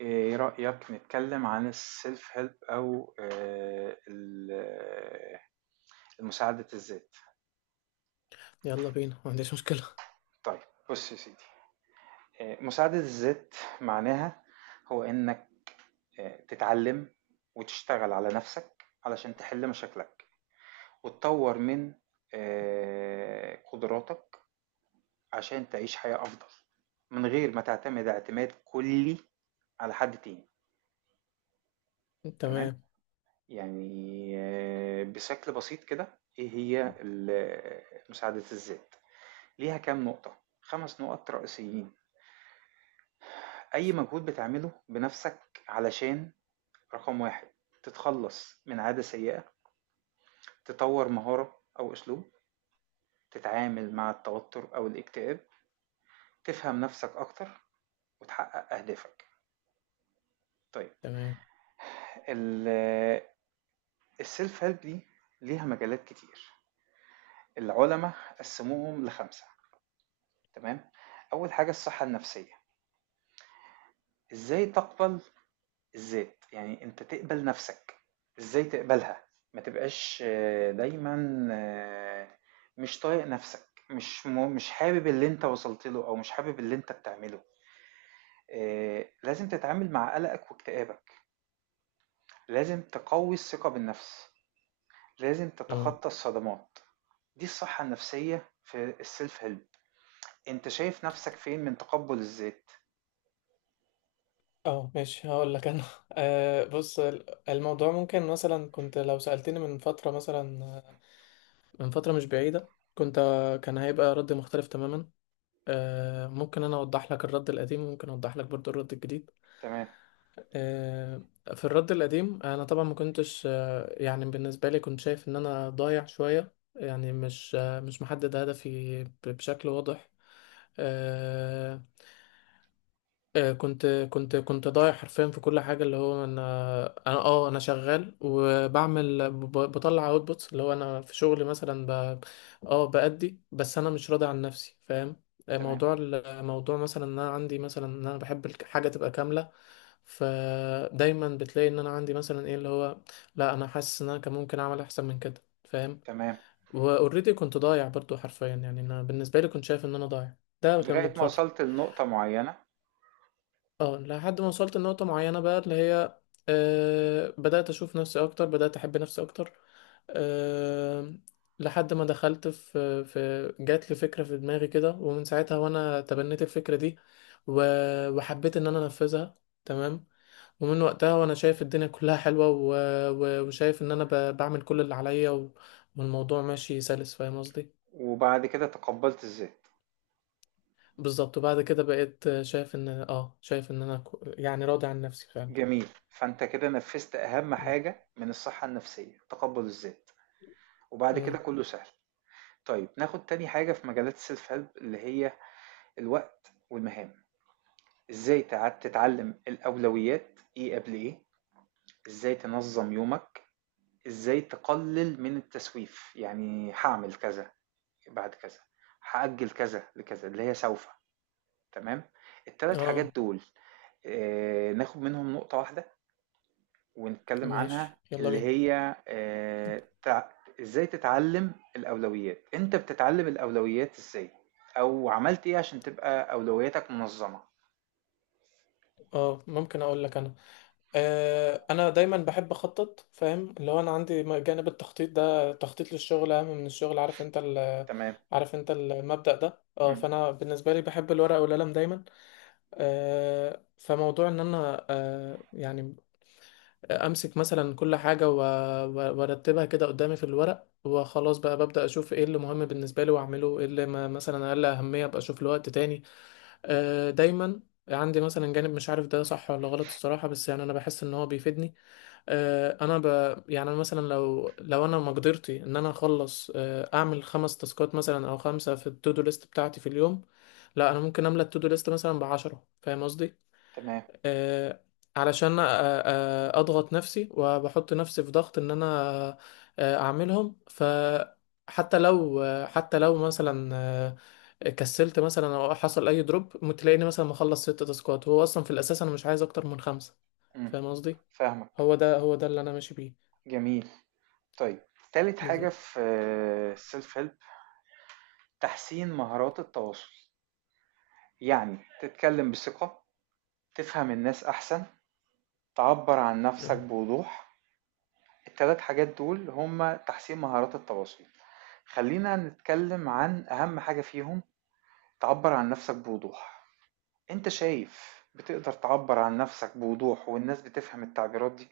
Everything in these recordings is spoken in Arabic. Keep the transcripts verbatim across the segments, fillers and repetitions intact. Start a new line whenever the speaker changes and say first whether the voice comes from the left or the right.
right: إيه رأيك نتكلم عن السيلف هيلب أو آه، ال- المساعدة الذات.
left: يلا بينا، ما عنديش مشكلة.
right: طيب، بص يا سيدي. آه، مساعدة الذات معناها هو إنك آه، تتعلم وتشتغل على نفسك علشان تحل مشاكلك وتطور من آه، قدراتك عشان تعيش حياة أفضل من غير ما تعتمد اعتماد كلي على حد تاني. تمام.
left: تمام.
right: يعني آه، بشكل بسيط كده ايه هي ال- مساعدة الذات؟ ليها كام نقطة، خمس نقط رئيسيين. اي مجهود بتعمله بنفسك علشان: رقم واحد، تتخلص من عادة سيئة، تطور مهارة او اسلوب، تتعامل مع التوتر او الاكتئاب، تفهم نفسك اكتر، وتحقق اهدافك. طيب،
left: تمام.
right: ال- السيلف هيلب دي ليها مجالات كتير. العلماء قسموهم لخمسة. تمام. اول حاجة الصحة النفسية. إزاي تقبل الذات؟ يعني أنت تقبل نفسك، إزاي تقبلها؟ ما تبقاش آه، دايمًا آه، مش طايق نفسك، مش م- مش حابب اللي أنت وصلت له أو مش حابب اللي أنت بتعمله. آه، لازم تتعامل مع قلقك واكتئابك، لازم تقوي الثقة بالنفس، لازم
left: اه،
right: تتخطى الصدمات. دي الصحة النفسية في السيلف هيلب. أنت شايف نفسك فين من تقبل الذات؟
left: اه، ماشي، هقول لك انا. آه بص، ال- الموضوع ممكن مثلا، كنت لو سألتني من فترة مثلا، آه، من فترة مش بعيدة كنت، آه، كان هيبقى رد مختلف تماما. آه ممكن انا اوضح لك الرد القديم، وممكن اوضح لك برضو الرد الجديد.
right: تمام،
left: آه في الرد القديم، انا طبعا ما كنتش، آه يعني بالنسبة لي كنت شايف ان انا ضايع شوية، يعني مش، آه مش محدد هدفي ب- بشكل واضح. آه آه، كنت كنت كنت ضايع حرفيا في كل حاجه، اللي هو انا، انا اه انا شغال وبعمل، ب- بطلع اوتبوتس، اللي هو انا في شغلي مثلا ب... اه بأدي، بس انا مش راضي عن نفسي، فاهم؟ آه،
right: تمام،
left: موضوع، ال- موضوع مثلا ان انا عندي مثلا، ان انا بحب الحاجه تبقى كامله، فدايما بتلاقي ان انا عندي مثلا ايه اللي هو، لا انا حاسس ان انا كان ممكن اعمل احسن من كده، فاهم؟
right: تمام.
left: واوريدي كنت ضايع برضو حرفيا، يعني انا بالنسبه لي كنت شايف ان انا ضايع. ده كان من
right: لغاية ما
left: فتره.
right: وصلت لنقطة معينة
left: اه، لحد ما وصلت لنقطة معينة، بقى اللي هي، آه بدأت أشوف نفسي أكتر، بدأت أحب نفسي أكتر. آه لحد ما، دخلت في في جات لي فكرة في دماغي كده، ومن ساعتها وأنا تبنيت الفكرة دي، و- وحبيت إن أنا أنفذها. تمام. ومن وقتها وأنا شايف الدنيا كلها حلوة، و- و- وشايف إن أنا ب- بعمل كل اللي عليا، و- والموضوع ماشي سلس، فاهم قصدي؟
right: وبعد كده تقبلت الذات.
left: بالظبط. وبعد كده بقيت شايف إن، اه شايف إن أنا كو- يعني راضي عن نفسي فعلا.
right: جميل، فانت كده نفذت اهم
left: تمام.
right: حاجة من الصحة النفسية، تقبل الذات. وبعد
left: اه،
right: كده كله سهل. طيب، ناخد تاني حاجة في مجالات السيلف هيلب اللي هي الوقت والمهام. ازاي تع- تتعلم الاولويات، ايه قبل ايه، ازاي تنظم يومك، ازاي تقلل من التسويف، يعني هعمل كذا بعد كذا، هأجل كذا لكذا اللي هي سوف. تمام. التلات حاجات
left: اه،
right: دول، آه، ناخد منهم نقطة واحدة ونتكلم عنها
left: ماشي، يلا
right: اللي
left: بينا.
right: هي آه، تع- ازاي تتعلم الأولويات. انت بتتعلم الأولويات ازاي او عملت ايه عشان تبقى أولوياتك منظمة؟
left: اه، ممكن اقول لك انا، آه انا دايما بحب اخطط، فاهم؟ اللي هو انا عندي، م- جانب التخطيط ده، تخطيط للشغل اهم من الشغل. عارف انت ال
right: تمام.
left: عارف انت المبدأ ده، اه.
right: مم.
left: فانا بالنسبه لي بحب الورقه والقلم دايما. آه فموضوع ان انا، آه يعني امسك مثلا كل حاجه، و- و- وارتبها كده قدامي في الورق، وخلاص بقى ببدا اشوف ايه اللي مهم بالنسبه لي واعمله، ايه اللي ما مثلا اقل اهميه ابقى اشوف له وقت تاني. آه، دايما عندي مثلا جانب، مش عارف ده صح ولا غلط الصراحه، بس يعني انا بحس ان هو بيفيدني. آه، انا ب... يعني أنا مثلا، لو لو انا مقدرتي ان انا اخلص، آه، اعمل خمس تاسكات مثلا او خمسه في التودو ليست بتاعتي في اليوم. لا انا ممكن املى التودو ليست مثلا بعشرة، فاهم قصدي؟
right: تمام.
left: آه، علشان آه، آه، اضغط نفسي وبحط نفسي في ضغط ان انا، آه، اعملهم. فحتى لو، آه، حتى لو مثلا، آه، كسلت مثلا او حصل اي دروب، تلاقيني مثلا مخلص ست تاسكات، هو اصلا في الاساس انا مش عايز اكتر من خمسة،
right: مم.
left: فاهم قصدي؟
right: فاهمك.
left: هو ده، هو ده اللي انا ماشي بيه.
right: جميل. طيب، تالت حاجة
left: بالظبط.
right: في السيلف هيلب، تحسين مهارات التواصل. يعني تتكلم بثقة، تفهم الناس أحسن، تعبر عن نفسك
left: أهو.
right: بوضوح. التلات حاجات دول هما تحسين مهارات التواصل. خلينا نتكلم عن أهم حاجة فيهم، تعبر عن نفسك بوضوح. أنت شايف بتقدر تعبر عن نفسك بوضوح والناس بتفهم التعبيرات دي؟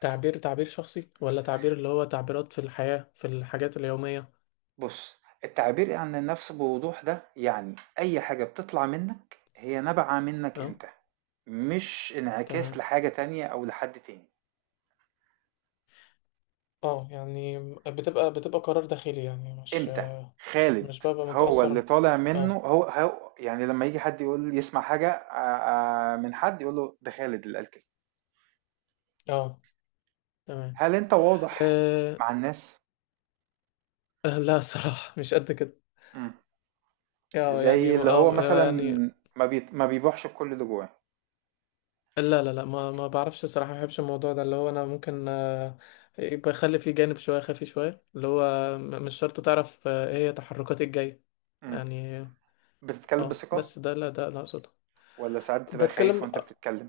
left: تعبير تعبير شخصي، ولا تعبير اللي هو تعبيرات في الحياة، في الحاجات اليومية؟
right: بص، التعبير عن النفس بوضوح ده يعني أي حاجة بتطلع منك هي نابعة منك
left: اه،
right: أنت، مش انعكاس
left: تمام.
right: لحاجة تانية أو لحد تاني.
left: اه، يعني بتبقى بتبقى قرار داخلي، يعني مش،
right: أنت خالد،
left: مش ببقى
right: هو اللي
left: متأثر.
right: طالع منه
left: اه،
right: هو, هو يعني لما يجي حد يقول يسمع حاجة آه، آه، من حد يقول له ده خالد اللي قال كده.
left: اه، تمام.
right: هل أنت واضح
left: أه.
right: مع الناس؟
left: آه، لا صراحة، مش قد كده.
right: مم.
left: اه، يعني،
right: زي اللي هو
left: أو
right: مثلا
left: يعني،
right: ما بيت... ما بيبوحش الكل اللي جواه.
left: لا، لا، لا، ما ما بعرفش صراحة، ما بحبش الموضوع ده، اللي هو انا ممكن، آه، يبقى يخلي فيه جانب شوية خفي، شوية اللي هو، م- مش شرط تعرف، آه، ايه هي تحركاتي الجاية،
right: مم.
left: يعني.
right: بتتكلم
left: اه
right: بثقة
left: بس ده لا، ده لا اقصده.
right: ولا ساعات بتبقى خايف
left: بتكلم،
right: وانت بتتكلم؟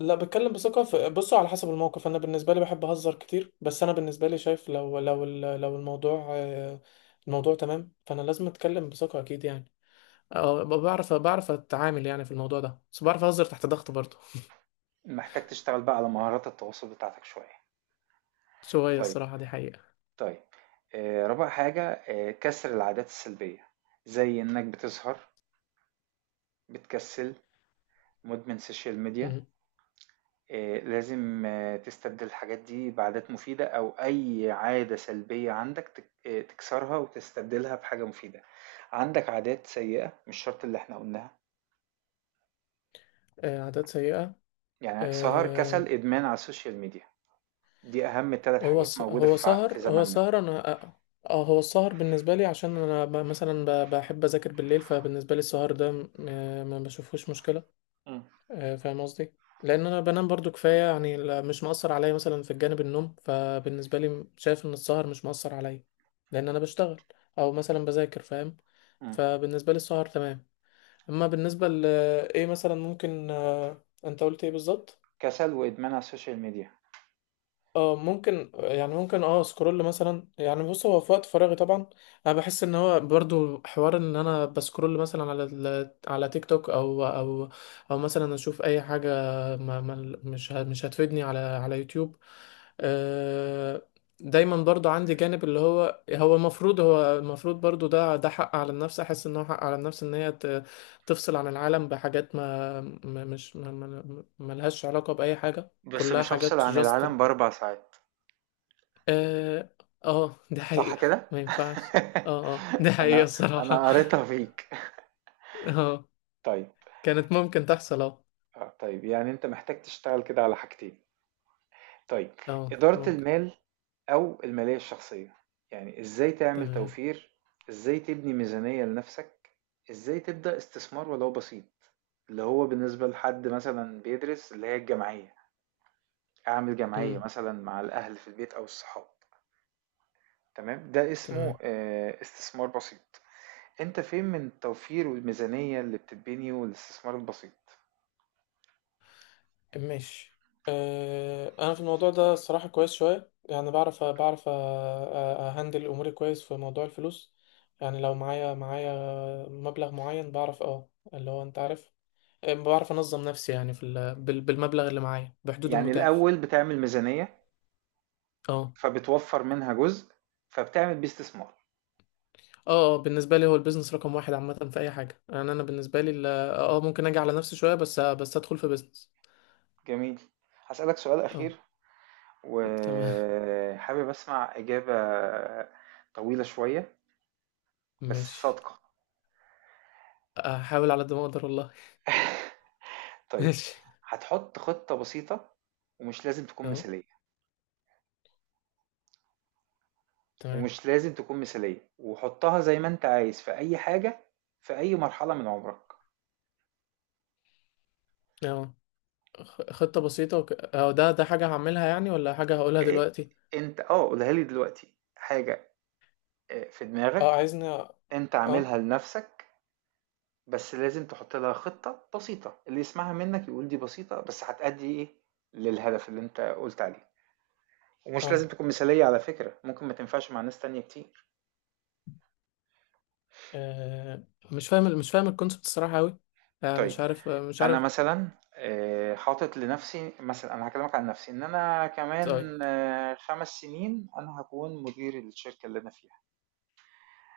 left: لا، بتكلم بثقة. في- بصوا على حسب الموقف، أنا بالنسبة لي بحب أهزر كتير، بس أنا بالنسبة لي شايف، لو لو ال- لو الموضوع، آه، الموضوع تمام، فأنا لازم أتكلم بثقة، أكيد يعني. أه، ب- بعرف بعرف أتعامل يعني في الموضوع ده، بس بعرف أهزر تحت ضغط برضه.
right: محتاج تشتغل بقى على مهارات التواصل بتاعتك شوية.
left: شوية،
right: طيب.
left: الصراحة دي حقيقة.
right: طيب. آه رابع حاجة آه كسر العادات السلبية، زي انك بتسهر، بتكسل، مدمن سوشيال ميديا.
left: مم.
right: آه لازم آه تستبدل الحاجات دي بعادات مفيدة، او اي عادة سلبية عندك تك... آه تكسرها وتستبدلها بحاجة مفيدة. عندك عادات سيئة مش شرط اللي احنا قلناها؟
left: آه، عادات سيئة.
right: يعني سهر،
left: آه،
right: كسل، ادمان على السوشيال ميديا، دي اهم ثلاث
left: هو
right: حاجات
left: الس-
right: موجوده
left: هو
right: في ع- في
left: سهر، هو
right: زماننا.
left: سهر أنا، أه آه، هو السهر بالنسبة لي عشان أنا، ب- مثلا ب- بحب أذاكر بالليل، فبالنسبة لي السهر ده، م- آه، ما بشوفهوش مشكلة.
right: مم.
left: آه، فاهم قصدي؟ لان انا بنام برضو كفايه، يعني، لا- مش مأثر عليا مثلا في الجانب النوم، فبالنسبه لي، م- شايف ان السهر مش مأثر عليا، لان انا بشتغل او مثلا بذاكر، فاهم؟
right: مم.
left: فبالنسبه لي السهر تمام. اما بالنسبه ل، ايه مثلا ممكن، آه، انت قلت ايه بالظبط؟
right: كسل وادمان على السوشيال ميديا.
left: اه ممكن، يعني ممكن، اه، سكرول مثلا. يعني بص، هو في وقت فراغي طبعا، انا بحس ان هو برضو حوار، ان انا بسكرول مثلا على ال- على تيك توك، او او او مثلا اشوف اي حاجه، ما ما مش ه- مش هتفيدني، على على يوتيوب. آه، دايما برضو عندي جانب اللي هو، هو المفروض هو المفروض برضو ده، ده حق على النفس، احس ان هو حق على النفس ان هي، ت- تفصل عن العالم بحاجات، ما ما- مش ما ما- ما لهاش علاقه باي حاجه،
right: بس
left: كلها
right: مش هفصل
left: حاجات
right: عن
left: جاست.
right: العالم باربع ساعات،
left: اه، آه، ده
right: صح
left: حقيقة.
right: كده؟
left: ما ينفعش. اه، اه، ده حقيقة
right: انا
left: الصراحة.
right: انا قريتها فيك.
left: اه.
right: طيب،
left: كانت ممكن تحصل، اه.
right: آه، طيب، يعني انت محتاج تشتغل كده على حاجتين. طيب،
left: اه،
right: إدارة
left: ممكن.
right: المال أو المالية الشخصية. يعني إزاي تعمل
left: تمام.
right: توفير، إزاي تبني ميزانية لنفسك، إزاي تبدأ استثمار ولو بسيط اللي هو بالنسبة لحد مثلا بيدرس اللي هي الجمعية. أعمل جمعية
left: امم.
right: مثلا مع الأهل في البيت أو الصحاب. تمام، ده اسمه
left: تمام.
right: آه، استثمار بسيط. أنت فين من التوفير والميزانية اللي بتتبني والاستثمار البسيط؟
left: ماشي. آه، انا في الموضوع ده الصراحة كويس شوية، يعني بعرف بعرف أ- أ- اهندل اموري كويس في موضوع الفلوس. يعني لو معايا، معايا مبلغ معين، بعرف، اه، اللي هو انت عارف، آه، بعرف انظم نفسي يعني في ال- بال- بالمبلغ اللي معايا، بحدود
right: يعني
left: المتاح.
right: الأول بتعمل ميزانية،
left: اه.
right: فبتوفر منها جزء، فبتعمل بيه استثمار.
left: اه، بالنسبه لي هو البيزنس رقم واحد عامه في اي حاجه، يعني انا بالنسبه لي، ال- اه آه، ممكن اجي على نفسي شويه، بس بس ادخل في بيزنس.
right: جميل. هاسألك سؤال
left: اه.
right: أخير،
left: تمام.
right: وحابب أسمع إجابة طويلة شوية بس
left: ماشي.
right: صادقة.
left: احاول على قد ما اقدر والله.
right: طيب،
left: ماشي.
right: هتحط خطة بسيطة، ومش لازم تكون
left: اه،
right: مثالية
left: تمام.
right: ومش لازم تكون مثالية وحطها زي ما أنت عايز في أي حاجة في أي مرحلة من عمرك.
left: اه، خ- خطه بسيطه، وك... اه ده، ده حاجه هعملها يعني، ولا حاجه هقولها
right: إيه،
left: دلوقتي؟
right: أنت آه قولها لي دلوقتي حاجة آه، في
left: اه،
right: دماغك.
left: عايزني؟ اه،
right: أنت
left: اه،
right: عاملها لنفسك، بس لازم تحط لها خطة بسيطة اللي يسمعها منك يقول دي بسيطة بس هتأدي إيه للهدف اللي أنت قلت عليه. ومش
left: اه
right: لازم تكون مثالية على فكرة، ممكن ما تنفعش مع ناس تانية كتير.
left: مش فاهم، ال- مش فاهم الكونسبت الصراحه قوي. آه
right: طيب،
left: مش عارف، آه مش
right: أنا
left: عارف.
right: مثلا آه، حاطط لنفسي، مثلا أنا هكلمك عن نفسي، إن أنا
left: طيب.
right: كمان آه، خمس سنين أنا هكون مدير الشركة اللي أنا فيها.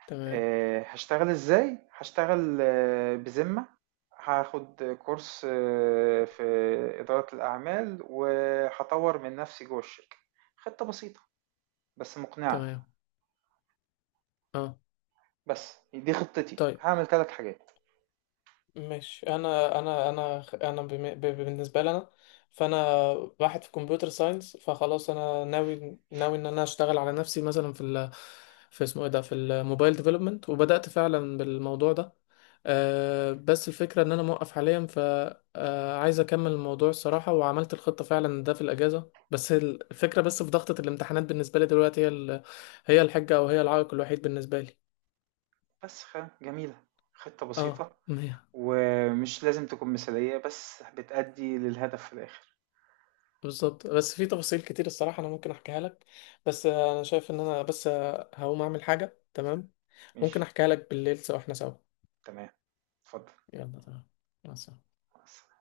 left: تمام.
right: آه، هشتغل إزاي؟ هشتغل آه، بذمة، هاخد كورس آه، في إدارة الأعمال وهطور من نفسي جوه الشركة. خطة بسيطة بس مقنعة.
left: تمام. اه.
right: بس دي خطتي،
left: طيب،
right: هعمل ثلاث حاجات.
left: مش انا انا انا انا، بم- ب- بالنسبه لي انا، فانا واحد في كمبيوتر ساينس، فخلاص انا ناوي، ناوي ان انا اشتغل على نفسي مثلا في ال، في اسمه ايه ده، في الموبايل ديفلوبمنت، وبدات فعلا بالموضوع ده. أه، بس الفكره ان انا موقف حاليا، ف، آه، عايز اكمل الموضوع الصراحه. وعملت الخطه فعلا ده في الاجازه، بس الفكره، بس في ضغطه الامتحانات، بالنسبه لي دلوقتي، هي ال- هي الحجه، او هي العائق الوحيد بالنسبه لي.
right: بس خ- جميلة. خطة
left: اه،
right: بسيطة
left: مية.
right: ومش لازم تكون مثالية بس بتأدي للهدف في الآخر.
left: بالظبط. بس في تفاصيل كتير الصراحة، أنا ممكن أحكيها لك، بس آه، أنا شايف إن أنا بس، آه، هقوم أعمل حاجة تمام. ممكن
right: ماشي.
left: أحكيها لك بالليل، سوا، إحنا سوا.
right: تمام. اتفضل.
left: يلا، تمام. مع السلامة.
right: مع السلامة.